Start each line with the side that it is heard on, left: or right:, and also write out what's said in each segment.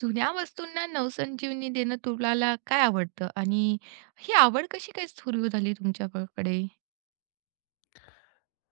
right: जुन्या वस्तूंना नवसंजीवनी देणं तुम्हाला काय आवडतं आणि ही आवड कशी काय सुरू झाली तुमच्याकडे?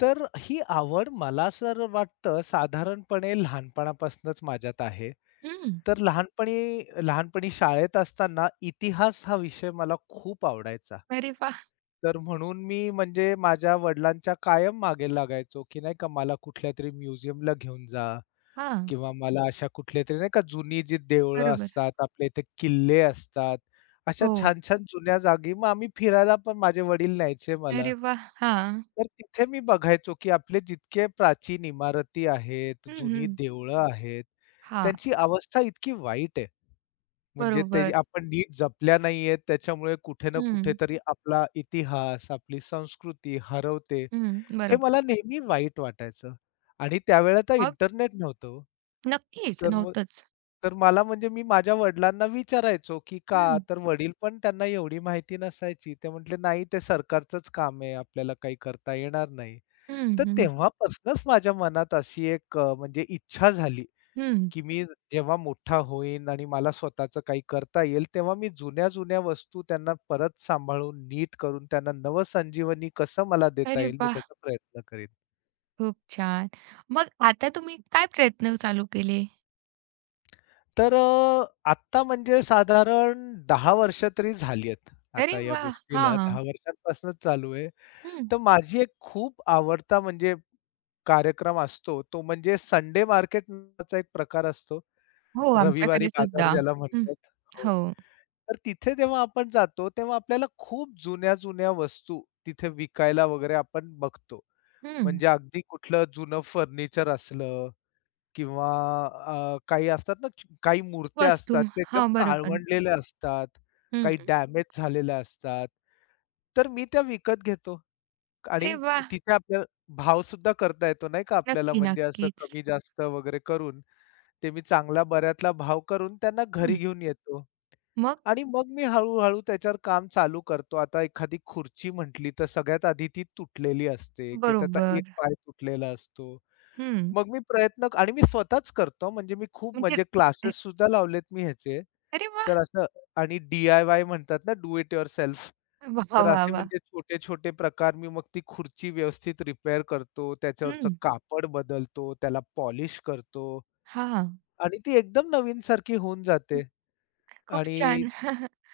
left: तर ही आवड मला सर वाटतं साधारणपणे लहानपणापासूनच माझ्यात आहे.
right: हं.
left: तर लहानपणी लहानपणी शाळेत असताना इतिहास हा विषय मला खूप आवडायचा.
right: अरे वाह!
left: तर म्हणून मी म्हणजे माझ्या वडिलांच्या कायम मागे लागायचो, की नाही का मला कुठल्यातरी म्युझियमला घेऊन जा
right: हां,
left: किंवा मला अशा कुठल्यातरी नाही का जुनी जी देवळं
right: बरोबर.
left: असतात, आपल्या इथे किल्ले असतात, अशा
right: हो.
left: छान-छान जुन्या जागी मग आम्ही फिरायला पण माझे वडील न्यायचे मला.
right: अरे वाह! हां.
left: तर तिथे मी बघायचो, की आपले जितके प्राचीन इमारती आहेत,
right: हं,
left: जुनी
right: हं.
left: देवळं आहेत,
right: हां,
left: त्यांची अवस्था इतकी वाईट आहे. म्हणजे ते
right: बरोबर.
left: आपण नीट जपल्या नाहीयेत, त्याच्यामुळे कुठे ना
right: हं,
left: कुठेतरी आपला इतिहास, आपली संस्कृती हरवते.
right: हं.
left: हे
right: बरोबर.
left: मला नेहमी वाईट वाटायचं आणि त्यावेळेला तर
right: मग?
left: इंटरनेट नव्हतं हो.
right: नक्कीच,
left: तर मग
right: नव्हतंच.
left: तर मला म्हणजे मी माझ्या वडिलांना विचारायचो, की "का?"
right: हं,
left: तर वडील पण त्यांना एवढी माहिती नसायची. ते म्हटले, "नाही, ते सरकारचंच काम आहे. आपल्याला काही करता येणार नाही."
right: हं,
left: तर
right: हं,
left: तेव्हापासूनच माझ्या मनात अशी एक म्हणजे इच्छा झाली,
right: हं.
left: की मी जेव्हा मोठा होईन आणि मला स्वतःचं काही करता येईल, तेव्हा मी जुन्या-जुन्या वस्तू त्यांना परत सांभाळून, नीट करून त्यांना नवसंजीवनी कसं मला देता
right: अरे
left: येईल, मी
right: वाह!
left: त्याचा प्रयत्न करीन.
right: खूप छान. मग आता तुम्ही काय प्रयत्न चालू केले?
left: तर आत्ता म्हणजे साधारण 10 वर्ष तरी झाली आहेत. आता
right: अरे
left: या
right: वाह!
left: गोष्टीला
right: हां,
left: 10 वर्षांपासूनच चालू आहे.
right: हं.
left: तर माझी एक खूप आवडता म्हणजे कार्यक्रम असतो, तो म्हणजे संडे मार्केट नावाचा एक प्रकार असतो.
right: हो,
left: रविवारी
right: आमच्याकडे
left: बाजार
right: सुद्धा.
left: ज्याला
right: हं.
left: म्हणतात. हो.
right: हो.
left: तर तिथे जेव्हा आपण जातो, तेव्हा आपल्याला खूप जुन्या-जुन्या वस्तू तिथे विकायला वगैरे आपण बघतो.
right: हं.
left: म्हणजे अगदी कुठलं जुनं फर्निचर असलं किंवा काही असतात ना, काही मूर्त्या
right: वस्तू.
left: असतात, ते एकदम
right: हां, बरोबर.
left: काळवंडलेल्या असतात, काही
right: हं.
left: डॅमेज झालेल्या असतात. तर मी त्या विकत घेतो
right: अरे
left: आणि
right: वाह!
left: तिथे आपल्याला भाव सुद्धा करता येतो नाही का आपल्याला
right: नक्की,
left: म्हणजे असं
right: नक्कीच.
left: कमी-जास्त वगैरे करून. ते मी चांगला बऱ्यातला भाव करून त्यांना घरी
right: हं.
left: घेऊन येतो.
right: मग?
left: आणि मग मी हळू-हळू त्याच्यावर काम चालू करतो. आता एखादी खुर्ची म्हटली तर सगळ्यात आधी ती तुटलेली असते, की त्याचा एक
right: बरोबर.
left: पाय तुटलेला असतो.
right: हं.
left: मग मी प्रयत्न आणि मी स्वतःच करतो म्हणजे मी खूप
right: म्हणजे
left: म्हणजे
right: अ
left: क्लासेस सुद्धा लावलेत मी ह्याचे.
right: अरे
left: तर
right: वाह!
left: असं आणि डी-आय-वाय म्हणतात ना डू इट युअरसेल्फ.
right: वाह,
left: तर
right: वाह,
left: असे
right: वाह!
left: म्हणजे छोटे-छोटे प्रकार मी मग ती खुर्ची व्यवस्थित रिपेअर करतो, त्याच्यावरचं
right: हं.
left: कापड बदलतो, त्याला पॉलिश करतो.
right: हां.
left: आणि ती एकदम नवीन सारखी होऊन जाते
right: खूप
left: आणि
right: छान.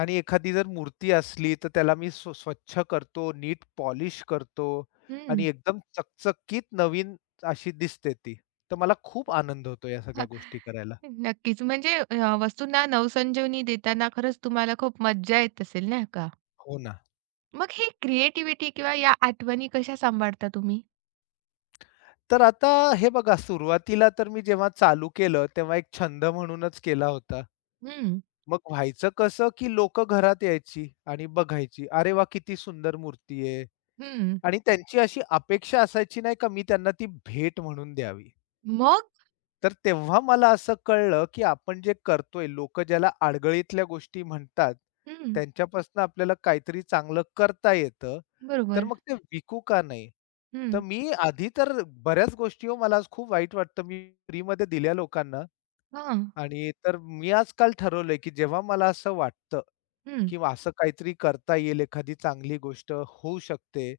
left: आणि एखादी जर मूर्ती असली, तर त्याला मी स्वच्छ करतो, नीट पॉलिश करतो आणि
right: हं.
left: एकदम चकचकीत नवीन अशी दिसते ती. तर मला खूप आनंद होतो या सगळ्या
right: हां,
left: गोष्टी करायला.
right: नक्कीच. वस्तूंना नवसंजीवनी देताना खरंच तुम्हाला खूप मज्जा येत असेल, नाही का?
left: हो ना.
right: मग ही क्रिएटिव्हिटी किंवा या आठवणी कशा सांभाळता तुम्ही?
left: तर आता हे बघा सुरुवातीला तर मी जेव्हा चालू केलं, तेव्हा एक छंद म्हणूनच केला होता.
right: हं,
left: मग व्हायचं कसं, की लोकं घरात यायची आणि बघायची. "अरे वाह! किती सुंदर मूर्ती आहे."
right: हं.
left: आणि त्यांची अशी अपेक्षा असायची नाही का, मी त्यांना ती भेट म्हणून द्यावी.
right: मग?
left: तर तेव्हा मला असं कळलं, की आपण जे करतोय, लोकं ज्याला आडगळीतल्या गोष्टी म्हणतात,
right: हं.
left: त्यांच्यापासून आपल्याला काहीतरी चांगलं करता येतं. तर
right: बरोबर.
left: मग ते विकू का नाही?
right: हं.
left: तर मी आधी तर बऱ्याच गोष्टी हो मला आज खूप वाईट वाटतं. मी फ्रीमध्ये दिल्या लोकांना.
right: हां.
left: आणि तर मी आजकाल ठरवलंय, की जेव्हा मला असं वाटतं,
right: हं.
left: की असं काहीतरी करता येईल, एखादी चांगली गोष्ट होऊ शकते,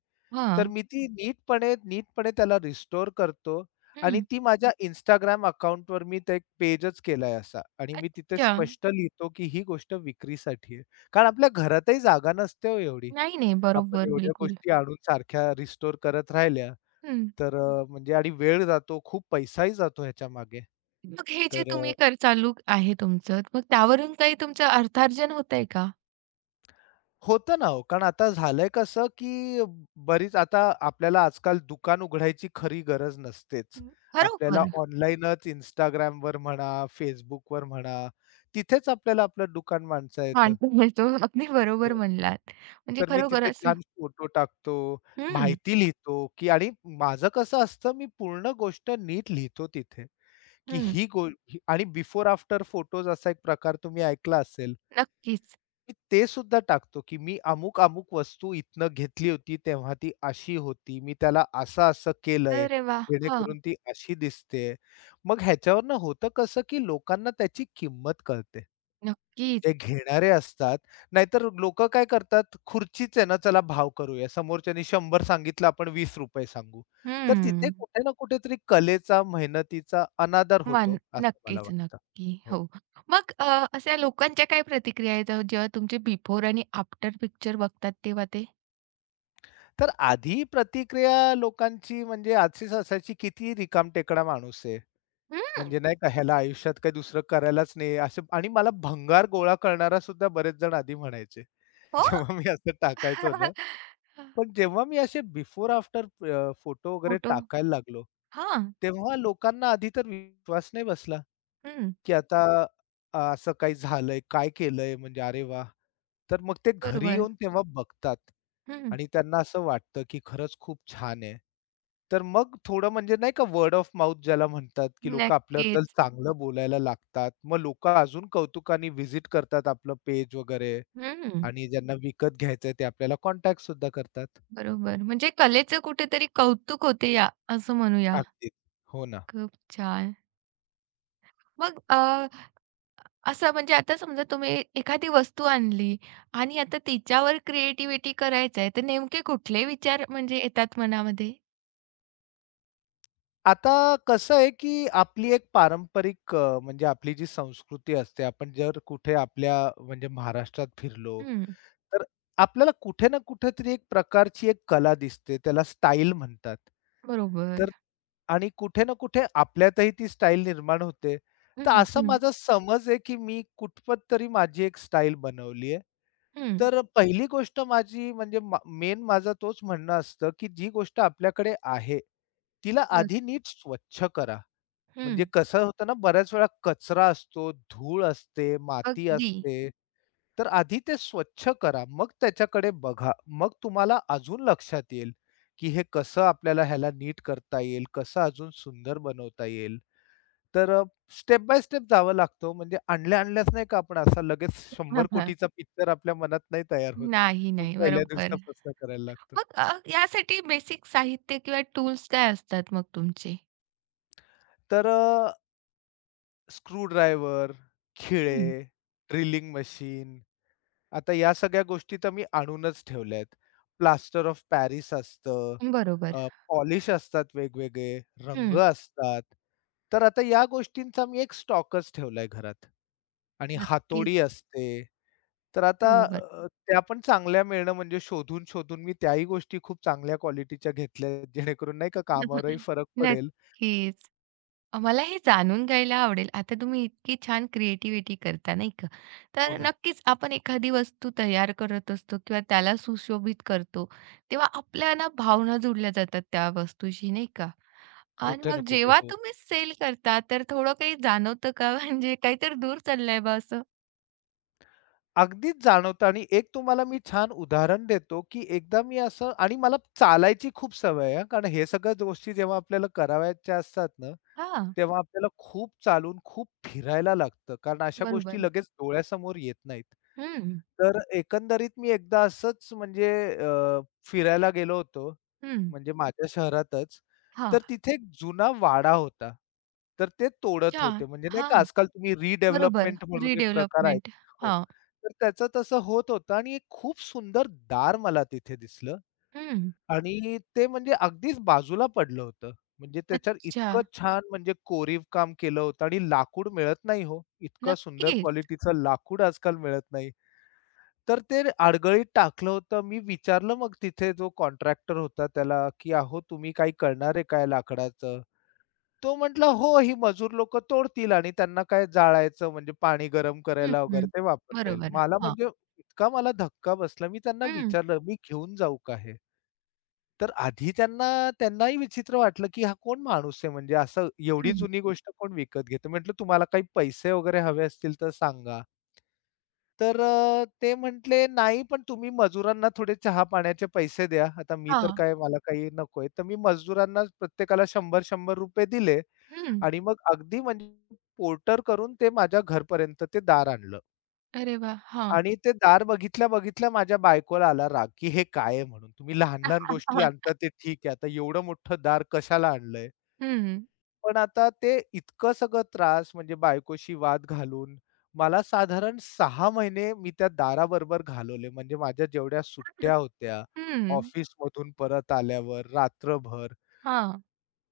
left: तर
right: हां.
left: मी ती नीटपणे नीटपणे त्याला रिस्टोअर करतो आणि
right: हं.
left: ती माझ्या Instagram अकाउंटवर मी ते एक पेजच केलाय असा आणि मी तिथे
right: अच्छा.
left: स्पष्ट लिहितो, की ही गोष्ट विक्रीसाठी आहे. कारण आपल्या घरातही जागा नसते हो एवढी.
right: नाही, नाही.
left: आपण
right: बरोबर,
left: एवढ्या
right: बिलकुल.
left: गोष्टी आणून सारख्या रिस्टोअर करत राहिल्या,
right: हं.
left: तर म्हणजे आणि वेळ जातो, खूप पैसाही जातो ह्याच्यामागे.
right: हं. मग हे जे
left: तर
right: तुम्ही कर चालू आहे तुमचं, मग त्यावरून काही तुमचं अर्थार्जन होतंय का?
left: होतं ना हो. कारण आता झालंय कसं, की बरीच आता आपल्याला आजकाल दुकान उघडायची खरी गरज नसतेच.
right: हं.
left: आपल्याला
right: खरोखर
left: ऑनलाईनच Instagramवर म्हणा, Facebookवर म्हणा, तिथेच आपल्याला आपलं दुकान मांडता येतं.
right: मानतो, मानतो. अगदी बरोबर
left: हो.
right: म्हणलात. म्हणजे
left: तर मी
right: खरोखर
left: तिथे
right: असं
left: छान फोटो टाकतो,
right: हं,
left: माहिती लिहितो, की आणि माझं कसं असतं मी पूर्ण गोष्ट नीट लिहितो तिथे, की
right: हं.
left: आणि बिफोर आफ्टर फोटोज असा एक प्रकार तुम्ही ऐकला असेल.
right: नक्कीच.
left: मी ते सुद्धा टाकतो, की मी अमुक-अमुक वस्तू इथनं घेतली होती, तेव्हा ती अशी होती. मी त्याला असं-असं केलंय,
right: अरे वाह! हां,
left: जेणेकरून ती अशी दिसते. मग ह्याच्यावरनं होतं कसं, की लोकांना त्याची किंमत कळते.
right: नक्कीच.
left: जे घेणारे असतात, नाहीतर लोकं काय करतात, खुर्चीच आहे ना, चला भाव करूया. समोरच्यानी 100 सांगितलं, आपण ₹20 सांगू. तर तिथे
right: हं.
left: कुठे ना कुठेतरी कलेचा, मेहनतीचा अनादर होतो,
right: मान
left: असं मला
right: नक्कीच,
left: वाटतं.
right: नक्की.
left: हो.
right: हो. अशा लोकांच्या काय प्रतिक्रिया आहेत जेव्हा तुमचे बिफोर आणि आफ्टर पिक्चर बघतात तेव्हा ते?
left: तर आधी प्रतिक्रिया लोकांची म्हणजे आजचीच असायची, "किती रिकामटेकडा माणूस आहे."
right: हं.
left: म्हणजे नाही का, ह्याला आयुष्यात काही दुसरं करायलाच नाही असं आणि मला भंगार गोळा करणारा सुद्धा बरेच जण आधी म्हणायचे.
right: हो.
left: जेव्हा मी असं टाकायचो ना, पण जेव्हा मी असे बिफोर आफ्टर फोटो वगैरे
right: फोटो
left: टाकायला लागलो,
right: हां.
left: तेव्हा लोकांना आधी तर विश्वास नाही बसला.
right: हं.
left: की आता असं काही झालंय, काय केलंय म्हणजे अरे वाह! तर मग ते घरी
right: बरोबर.
left: येऊन तेव्हा बघतात
right: हं.
left: आणि त्यांना असं वाटतं, की खरंच खूप छान आहे. तर मग थोडं म्हणजे नाही का वर्ड ऑफ माउथ ज्याला म्हणतात, की लोकं आपल्याबद्दल
right: नक्कीच.
left: चांगलं बोलायला लागतात. मग लोकं अजून कौतुकाने व्हिजिट करतात आपलं पेज वगैरे
right: हं.
left: आणि ज्यांना विकत घ्यायचंय ते आपल्याला कॉन्टॅक्ट सुद्धा करतात.
right: बरोबर. म्हणजे कलेचं कुठेतरी कौतुक होते या असं म्हणूया.
left: अगदीच. हो ना.
right: खूप छान. मग अ, असं म्हणजे आता समजा तुम्ही एखादी वस्तू आणली आणि आता तिच्यावर क्रिएटिव्हिटी करायचं आहे, तर नेमके कुठले विचार म्हणजे येतात मनामध्ये?
left: आता कसं आहे, की आपली एक पारंपरिक म्हणजे आपली जी संस्कृती असते, आपण जर कुठे आपल्या म्हणजे महाराष्ट्रात फिरलो,
right: हं.
left: तर आपल्याला कुठे ना कुठेतरी एक प्रकारची एक कला दिसते. त्याला स्टाईल म्हणतात.
right: बरोबर.
left: तर आणि कुठे ना कुठे आपल्यातही ती स्टाईल निर्माण होते. तर
right: हं,
left: असा
right: हं,
left: माझा समज आहे, की मी कुठपत तरी माझी एक स्टाईल बनवली
right: हं,
left: तर पहिली गोष्ट माझी म्हणजे मेन माझं तोच म्हणणं असतं, की जी गोष्ट आपल्याकडे आहे, तिला
right: बरं.
left: आधी नीट स्वच्छ करा.
right: हं.
left: म्हणजे कसं होतं ना, बऱ्याच वेळा कचरा असतो, धूळ असते, माती
right: अगदी.
left: असते. तर आधी ते स्वच्छ करा. मग त्याच्याकडे बघा. मग तुम्हाला अजून लक्षात येईल, की हे कसं आपल्याला ह्याला नीट करता येईल, कसं अजून सुंदर बनवता येईल. तर स्टेप बाय स्टेप जावं लागतो म्हणजे आणल्या-आणल्याच नाही का आपण असा लगेच
right: हां,
left: 100
right: हां.
left: कोटीचा पिक्चर आपल्या मनात नाही तयार होत.
right: नाही,
left: तो
right: नाही.
left: पहिल्या
right: बरोबर.
left: दिवसापासून करायला लागतो.
right: यासाठी बेसिक साहित्य किंवा टूल्स काय असतात मग तुमचे?
left: तर स्क्रू ड्रायव्हर, खिळे, ड्रिलिंग मशीन आता या सगळ्या गोष्टी तर मी आणूनच ठेवल्या आहेत. प्लास्टर ऑफ पॅरिस असतं.
right: बरोबर.
left: पॉलिश असतात वेगवेगळे, रंग
right: हं.
left: असतात. तर आता या गोष्टींचा मी एक स्टॉकच ठेवलाय घरात आणि
right: नक्कीच.
left: हातोडी असते. तर आता
right: बरोबर.
left: त्या पण चांगल्या मिळणं म्हणजे शोधून-शोधून मी त्याही गोष्टी खूप चांगल्या क्वालिटीच्या घेतल्या आहेत, जेणेकरून नाही का कामावरही फरक पडेल.
right: नक्कीच. मला हे जाणून घ्यायला आवडेल. आता तुम्ही इतकी छान क्रिएटिव्हिटी करता, नाही का?
left: हो
right: तर
left: ना.
right: नक्कीच आपण एखादी वस्तू तयार करत असतो किंवा त्याला सुशोभित करतो, तेव्हा आपल्या ना भावना जोडल्या जातात त्या वस्तूशी, नाही का? आणि
left: कुठे
right: मग
left: ना कुठे.
right: जेव्हा
left: हो.
right: तुम्ही सेल करता, तर थोडं काही जाणवतं का? म्हणजे काहीतरी दूर चाललंय बा असं?
left: अगदीच जाणवतं आणि एक तुम्हाला मी छान उदाहरण देतो, की एकदा मी असं आणि मला चालायची खूप सवय आहे हां, कारण हे सगळ्या गोष्टी जेव्हा आपल्याला करावयाच्या असतात ना,
right: हां.
left: तेव्हा आपल्याला खूप चालून, खूप फिरायला लागतं, कारण अशा गोष्टी
right: बरोबर.
left: लगेच डोळ्यासमोर येत नाहीत.
right: हं,
left: तर एकंदरीत मी एकदा असंच म्हणजे अ, फिरायला गेलो होतो,
right: हं.
left: म्हणजे माझ्या शहरातच.
right: हां.
left: तर तिथे एक जुना वाडा होता. तर ते तोडत
right: अच्छा.
left: होते. म्हणजे नाही का आजकाल तुम्ही
right: बरोबर.
left: रिडेव्हलपमेंट म्हणून एक प्रकार आहे.
right: रिडेव्हलपमेंट.
left: हो.
right: हां.
left: तर त्याचं तसं होत होतं आणि एक खूप सुंदर दार मला तिथे दिसलं.
right: हं.
left: आणि ते म्हणजे अगदीच बाजूला पडलं होतं. म्हणजे त्याच्यावर
right: अच्छा.
left: इतकं छान म्हणजे कोरीव काम केलं होतं आणि लाकूड मिळत नाही हो. इतकं सुंदर
right: नक्कीच.
left: क्वालिटीचं लाकूड आजकाल मिळत नाही. तर ते अडगळीत टाकलं होतं. मी विचारलं मग तिथे जो कॉन्ट्रॅक्टर होता त्याला, की "अहो तुम्ही काही करणार आहे काय लाकडाचं?" तो म्हटला, "हो, ही मजूर लोकं तोडतील आणि त्यांना काय जाळायचं म्हणजे पाणी गरम
right: हं,
left: करायला वगैरे
right: हं.
left: ते वापरता येईल."
right: बरोबर.
left: मला
right: हां.
left: म्हणजे इतका मला धक्का बसला. मी त्यांना
right: हं,
left: विचारलं, "मी घेऊन जाऊ का हे?" तर आधी त्यांनाही विचित्र वाटलं, की हा कोण माणूस आहे म्हणजे असं एवढी
right: हं.
left: जुनी गोष्ट कोण विकत घेतं. म्हटलं, "तुम्हाला काही पैसे वगैरे हवे असतील तर सांगा." तर ते म्हटले, "नाही, पण तुम्ही मजुरांना थोडे चहा-पाण्याचे पैसे द्या." आता मी तर
right: हां.
left: काय मला काही नकोय. तर मी मजुरांना प्रत्येकाला ₹100-100 दिले.
right: हं.
left: आणि मग अगदी म्हणजे पोर्टर करून ते माझ्या घरपर्यंत ते दार आणलं.
right: अरे वाह! हां.
left: आणि ते दार बघितल्या, बघितल्या माझ्या बायकोला आला राग, की "हे काय आहे?" म्हणून. "तुम्ही लहान-लहान गोष्टी
right: हां.
left: आणता ते ठीक आहे. आता एवढं मोठं दार कशाला आणलंय?"
right: हं.
left: पण आता ते इतकं सगळं त्रास म्हणजे बायकोशी वाद घालून मला साधारण 6 महिने मी त्या दाराबरोबर घालवले. म्हणजे माझ्या जेवढ्या सुट्ट्या होत्या,
right: हं.
left: ऑफिसमधून परत आल्यावर रात्रभर
right: हां.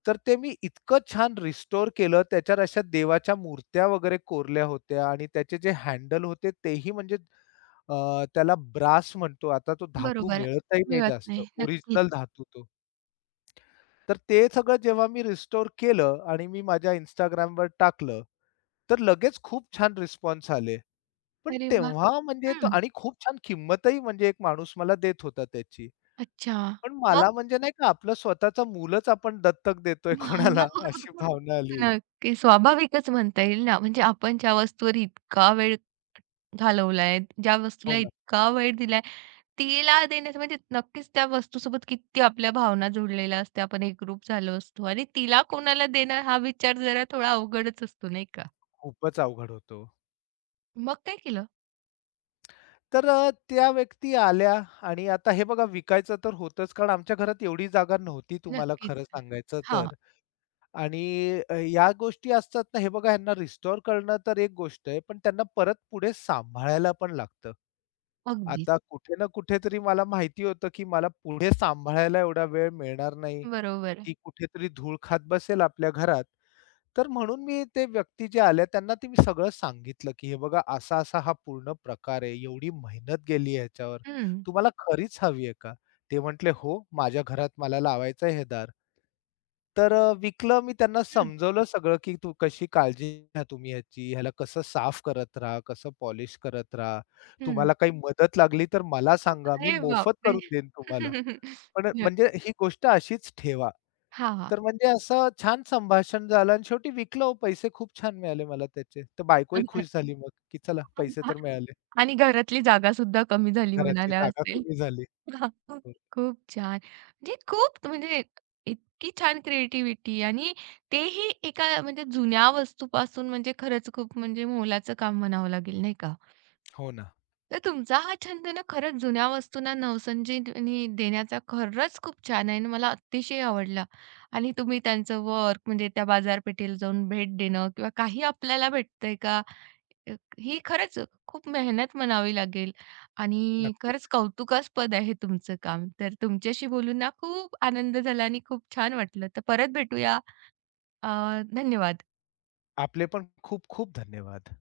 left: तर ते मी इतकं छान रिस्टोअर केलं. त्याच्यात अशा देवाच्या मूर्त्या वगैरे कोरल्या होत्या आणि त्याचे जे हँडल होते तेही म्हणजे त्याला ब्रास म्हणतो. आता तो धातू
right: बरोबर.
left: मिळतही नाही
right: मिळत
left: जास्त.
right: नाही. नक्कीच.
left: ओरिजिनल धातू तो. तर ते सगळं जेव्हा मी रिस्टोअर केलं आणि मी माझ्या Instagramवर टाकलं, तर लगेच खूप छान रिस्पॉन्स आले. पण
right: अरे वाह!
left: तेव्हा म्हणजे तो
right: हं.
left: आणि खूप छान किंमतही म्हणजे एक माणूस मला देत होता त्याची.
right: अच्छा.
left: पण
right: मग?
left: मला म्हणजे नाही का आपलं स्वतःचं मूलच आपण दत्तक देतोय कोणाला अशी भावना आली.
right: नक्की. स्वाभाविकच म्हणता येईल ना. म्हणजे आपण ज्या वस्तूवर इतका वेळ घालवलाय, ज्या
left: हो
right: वस्तूला
left: ना.
right: इतका वेळ दिलाय तिला देण्याचं म्हणजे नक्कीच त्या वस्तूसोबत किती आपल्या भावना जोडलेल्या असतात. आपण एकरूप झालो असतो आणि तिला कोणाला देणं हा विचार जरा थोडा अवघडच असतो, नाही का?
left: खूपच अवघड होतो.
right: मग काय केलं?
left: तर त्या व्यक्ती आल्या आणि आता हे बघा विकायचं तर होतंच कारण आमच्या घरात एवढी जागा नव्हती तुम्हाला
right: नक्कीच.
left: खरं सांगायचं
right: हां,
left: तर. आणि या गोष्टी असतात ना, हे बघा ह्यांना रिस्टोअर करणं तर एक गोष्ट आहे, पण त्यांना परत पुढे सांभाळायला पण लागतं.
right: अगदीच.
left: आता कुठे ना कुठेतरी मला माहिती होतं, की मला पुढे सांभाळायला एवढा वेळ मिळणार नाही.
right: बरोबर.
left: ती कुठेतरी धूळ खात बसेल आपल्या घरात. तर म्हणून मी ते व्यक्ती जे आल्या त्यांना ते मी सगळं सांगितलं, की "हे बघा असा-असा हा पूर्ण प्रकार आहे. एवढी मेहनत गेली आहे ह्याच्यावर.
right: हं,
left: तुम्हाला खरीच हवी आहे का?" ते म्हटले, "हो, माझ्या घरात मला लावायचं आहे हे दार." तर विकलं. मी त्यांना
right: हं,
left: समजवलं सगळं, की "तू कशी काळजी घ्या तुम्ही ह्याची. ह्याला कसं साफ करत राहा, कसं पॉलिश करत राहा.
right: हं.
left: तुम्हाला काही मदत लागली तर मला सांगा. मी
right: अरे
left: मोफत
right: बापरे!
left: करून देईन तुम्हाला." पण म्हणजे ही गोष्ट अशीच ठेवा.
right: हां, हां.
left: तर म्हणजे असं छान संभाषण झालं आणि शेवटी विकलं हो पैसे खूप छान मिळाले मला त्याचे. तर बायकोही खुश झाली मग, की चला पैसे तर मिळाले.
right: आणि घरातली जागासुद्धा कमी झाली
left: घरातली
right: म्हणायला
left: जागा कमी झाली. हो
right: खूप छान. म्हणजे खूप म्हणजे इतकी छान क्रिएटिव्हिटी आणि तेही एका म्हणजे जुन्या वस्तूपासून म्हणजे खरंच खूप म्हणजे मोलाचं काम म्हणावं लागेल नाही का?
left: हो ना,
right: तर तुमचा हा छंद ना खरंच जुन्या वस्तूंना नवसंजीवनी देण्याचा खरंच खूप छान आहे आणि मला अतिशय आवडला. आणि तुम्ही त्यांचं वर्क म्हणजे त्या बाजारपेठेला जाऊन भेट देणं किंवा काही आपल्याला भेटतंय का? अ, ही खरंच खूप मेहनत म्हणावी लागेल आणि खरंच
left: नक्कीच.
right: कौतुकास्पद आहे तुमचं काम. तर तुमच्याशी बोलून ना खूप आनंद झाला आणि खूप छान वाटलं. तर परत भेटूया. अ, धन्यवाद.
left: आपले पण खूप खूप धन्यवाद.